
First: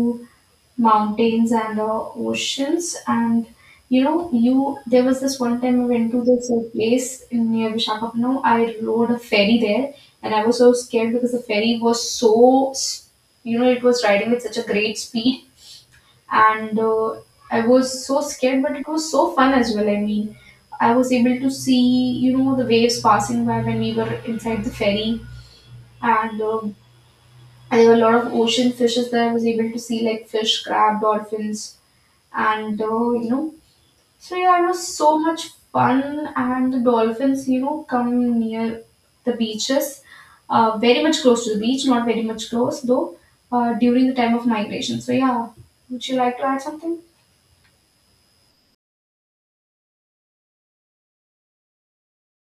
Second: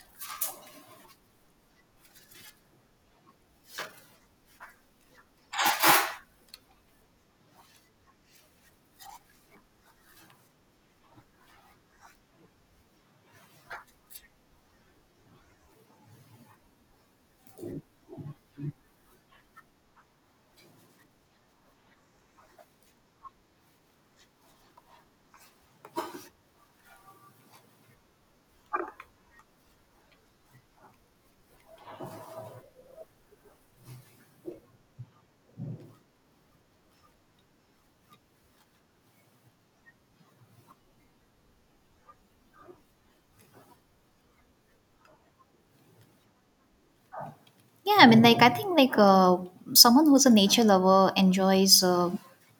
mountains and uh, oceans. And you know you There was this one time I went to this uh, place in near Visakhapatnam. I rode a ferry there, and I was so scared because the ferry was so s- you know it was riding with such a great speed. And uh, I was so scared, but it was so fun as well. I mean, I was able to see you know the waves passing by when we were inside the ferry. and uh, and There were a lot of ocean fishes that I was able to see, like fish, crab, dolphins, and uh, you know, so yeah, it was so much fun. And the dolphins, you know, come near the beaches, uh, very much close to the beach, not very much close though, uh, during the time of migration. So yeah, would you like to add something? Yeah, I mean, like, I think, like, uh, someone who's a nature lover enjoys, uh,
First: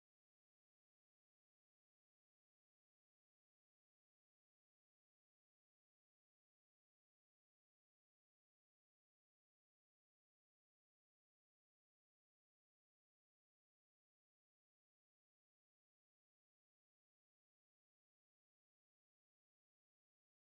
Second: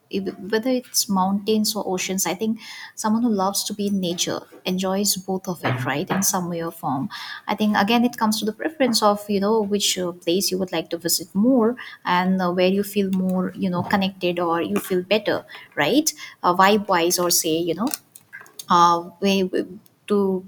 if- whether it's mountains or oceans. I think someone who loves to be in nature enjoys both of it, right, in some way or form. I think again, it comes to the preference of, you know which, uh, place you would like to visit more, and, uh, where you feel more, you know connected, or you feel better, right, uh, vibe wise. Or say, you know uh, way w- to,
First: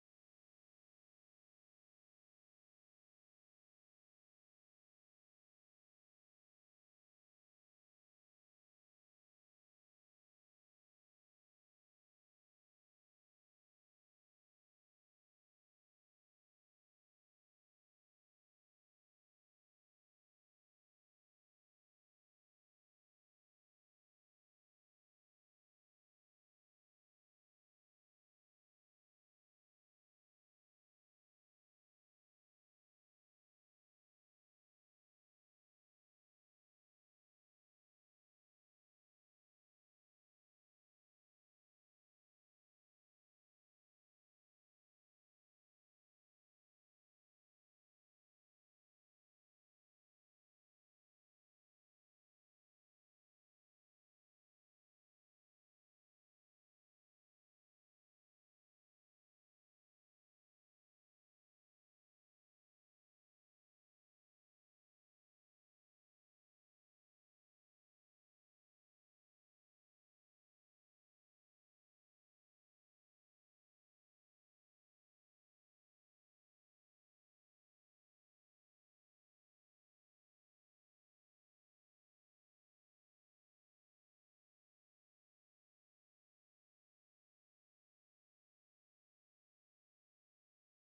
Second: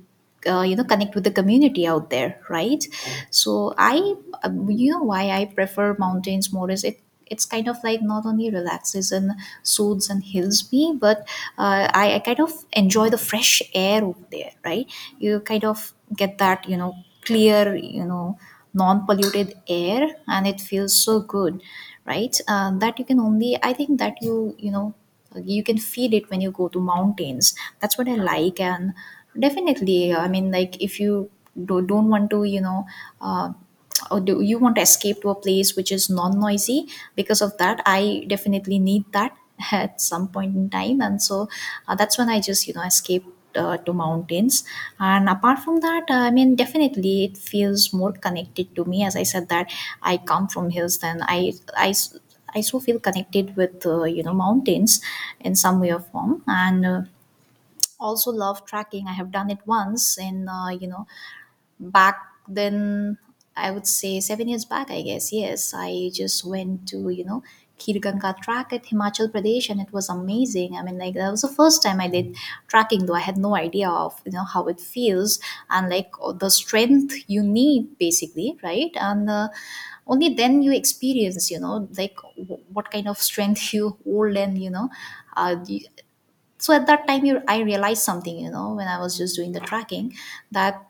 uh, you know connect with the community out there, right. So I, uh, you know why I prefer mountains more is it it's kind of like not only relaxes and soothes and heals me, but, uh, I, I kind of enjoy the fresh air over there, right. You kind of get that, you know clear, you know non-polluted air, and it feels so good, right. Um, that you can only, I think that you you know you can feel it when you go to mountains. That's what I like. And definitely, I mean, like, if you do, don't want to, you know uh, or do you want to escape to a place which is non-noisy, because of that I definitely need that at some point in time. And so, uh, that's when I just, you know escape, uh, to mountains. And apart from that, I mean, definitely it feels more connected to me, as I said that I come from hills. Then i i s- I so feel connected with, uh, you know mountains in some way or form. And, uh, also love trekking. I have done it once in, uh, you know back then, I would say seven years back, I guess. Yes, I just went to, you know Kirganga Track at Himachal Pradesh, and it was amazing. I mean, like, that was the first time I did tracking, though I had no idea of, you know how it feels, and like the strength you need basically, right. And, uh, only then you experience, you know like w- what kind of strength you hold. And, you know uh, you- so at that time you, I realized something, you know when I was just doing the tracking, that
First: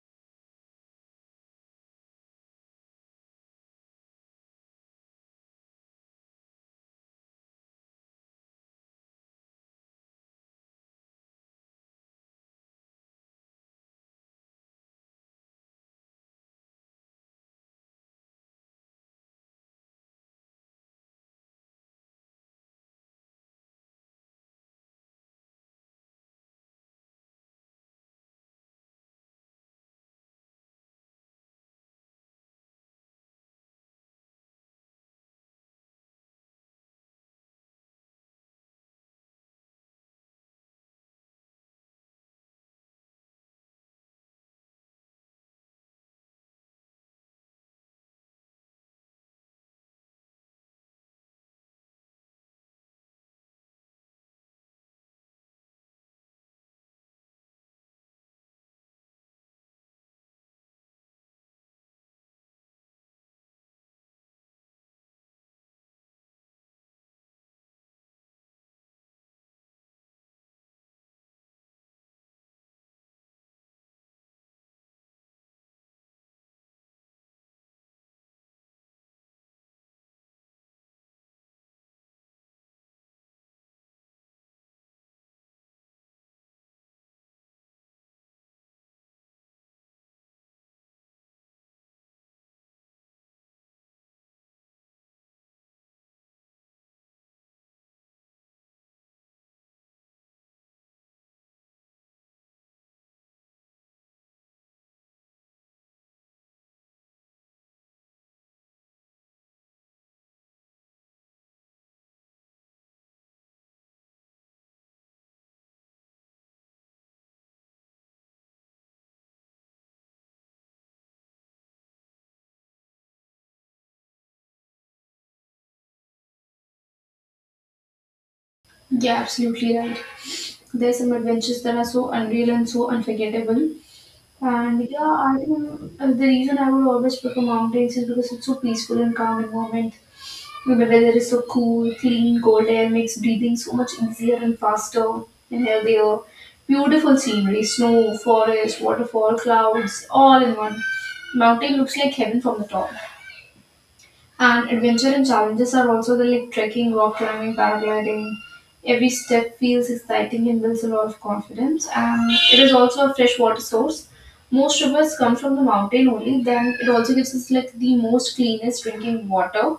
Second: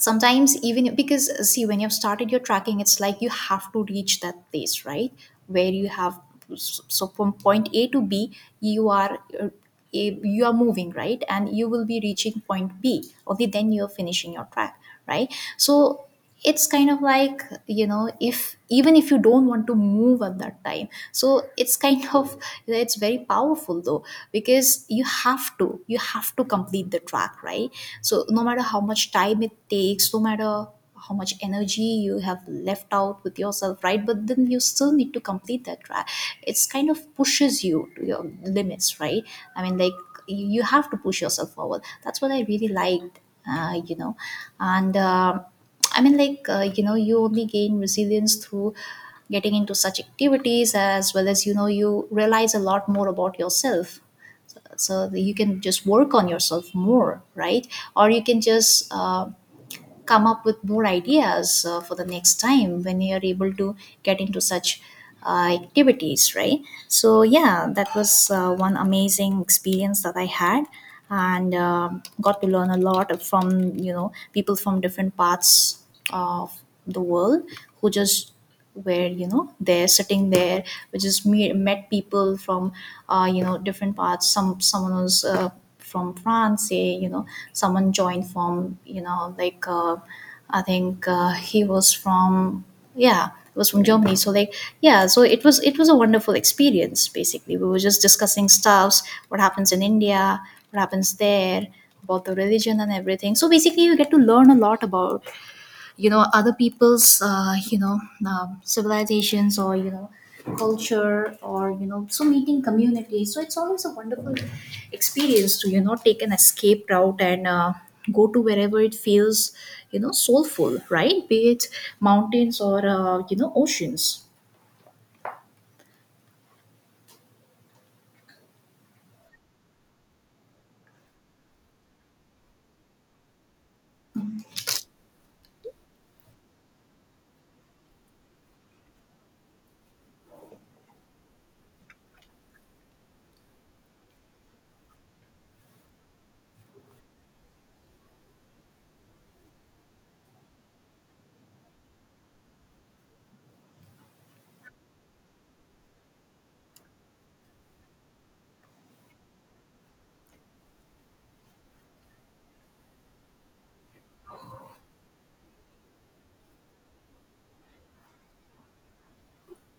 sometimes even, because see, when you've started your tracking, it's like you have to reach that place, right, where you have. So from point A to B, you are, uh, a- you are moving, right, and you will be reaching point B, only then you're finishing your track, right. So it's kind of like, you know if even if you don't want to move at that time, so it's kind of, it's very powerful though, because you have to you have to complete the track, right. So no matter how much time it takes, no matter how much energy you have left out with yourself, right, but then you still need to complete that track. It's kind of pushes you to your limits, right. I mean, like, you you have to push yourself forward. That's what I really liked, uh, you know and um I mean, like, uh, you know, you only gain resilience through getting into such activities, as well as, you know, you realize a lot more about yourself. So that you can just work on yourself more, right? Or you can just, uh, come up with more ideas, uh, for the next time when you're able to get into such, uh, activities, right? So yeah, that was, uh, one amazing experience that I had, and um got to learn a lot from, you know, people from different parts of the world who just, where, you know they're sitting there. We just meet, met people from, uh, you know different parts. Some someone was, uh, from France, say, you know someone joined from, you know like uh, I think, uh, he was from, yeah, it was from Germany. So like, yeah, so it was it was a wonderful experience. Basically, we were just discussing stuffs, what happens in India, what happens there, about the religion and everything. So basically, you get to learn a lot about, you know other people's, uh, you know um, civilizations, or, you know culture, or, you know so meeting communities. So it's always a wonderful experience to, you know take an escape route, and, uh, go to wherever it feels, you know soulful, right, be it mountains or, uh, you know oceans. Yeah, absolutely right. There's some adventures that are so unreal and so unforgettable. And yeah, I think uh, the reason I would always prefer mountains is because it's so peaceful and calm environment. The weather is so cool, clean, cold air makes breathing so much easier and faster and healthier. Beautiful scenery, snow, forest, waterfall, clouds, all in one. Mountain looks like heaven from the top. And adventure and challenges are also there, like trekking, rock climbing, paragliding. Every step feels exciting and builds a lot of confidence. And it is also a freshwater source. Most rivers come from the mountain only. Then it also gives us like the most cleanest drinking water.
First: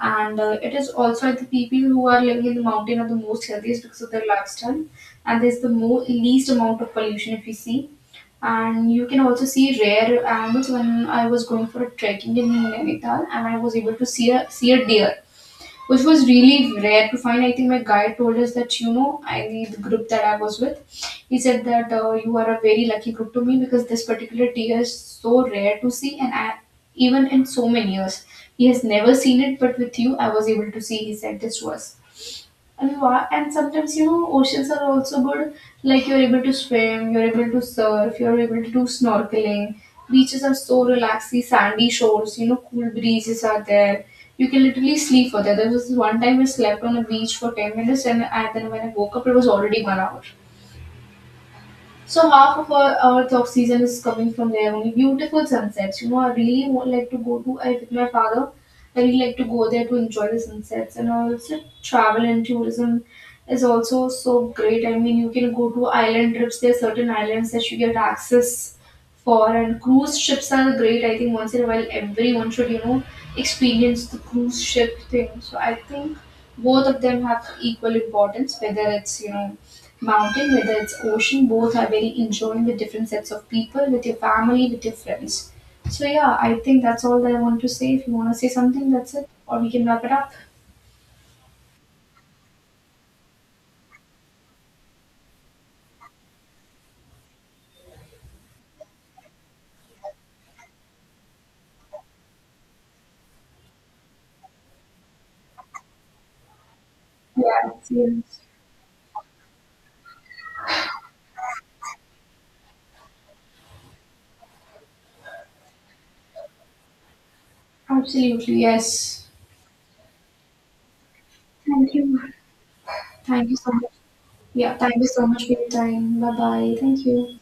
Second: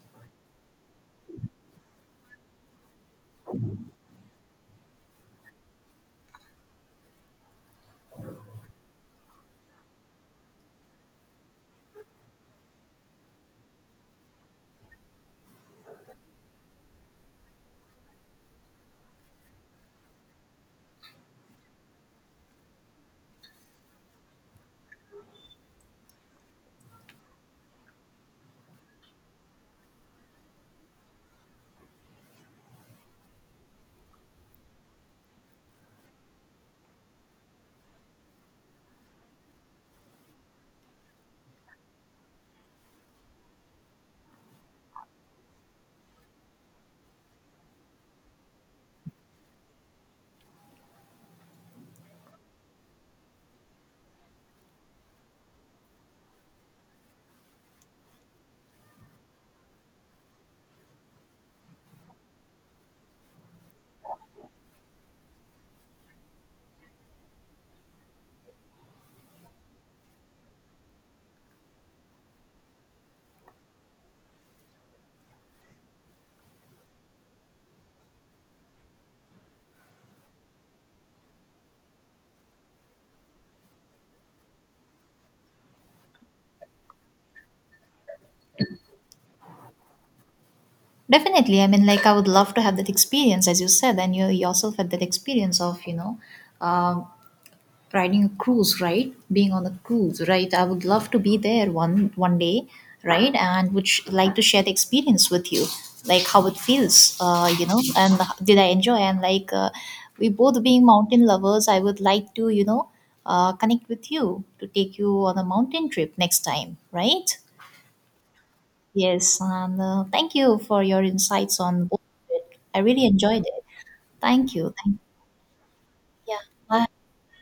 And uh, It is also like, the people who are living in the mountain are the most healthiest because of their lifestyle. And there's the mo- least amount of pollution if you see, and you can also see rare animals. When I was going for a trekking in Nainital, and I was able to see a see a deer, which was really rare to find. I think my guide told us that, you know, I the group that I was with, he said that uh, you are a very lucky group to me, because this particular deer is so rare to see, and I, even in so many years, he has never seen it. But with you, I was able to see. He said this was a lot. And sometimes you know oceans are also good. Like, you're able to swim, you're able to surf, you're able to do snorkeling. Beaches are so relaxing, sandy shores, you know cool breezes are there. You can literally sleep for that. There was this one time I slept on a beach for 10 minutes, and, and then when I woke up it was already one hour. So half of our, our talk season is coming from there only. Beautiful sunsets. You know, I really would like to go to I with my father. I really like to go there to enjoy the sunsets. And also travel and tourism is also so great. I mean, you can go to island trips. There are certain islands that you get access for, and cruise ships are great. I think once in a while everyone should, you know, experience the cruise ship thing. So I think both of them have equal importance, whether it's, you know, mountain, whether it's ocean, both are very enjoying with different sets of people, with your family, with your friends. So yeah, I think that's all that I want to say. If you want to say something, that's it, or we can wrap it up. Definitely. I mean, like, I would love to have that experience, as you said, and you yourself had that experience of, you know, um riding a cruise, right? Being on a cruise, right? I would love to be there one one day, right? And would sh- like to share the experience with you, like how it feels, uh, you Yeah, know, and h- yes. did I enjoy? And like, uh, we both being mountain lovers, I would like to, you know, uh, connect with you to take you on a mountain trip next time, right? Absolutely, yes. Yes, and, uh, thank you for your insights on Thank both you. of it. I really enjoyed Thank you it. so much. Thank you. Yeah, thank Thank. you so much for your time. Bye Yeah. bye. Bye. Thank you.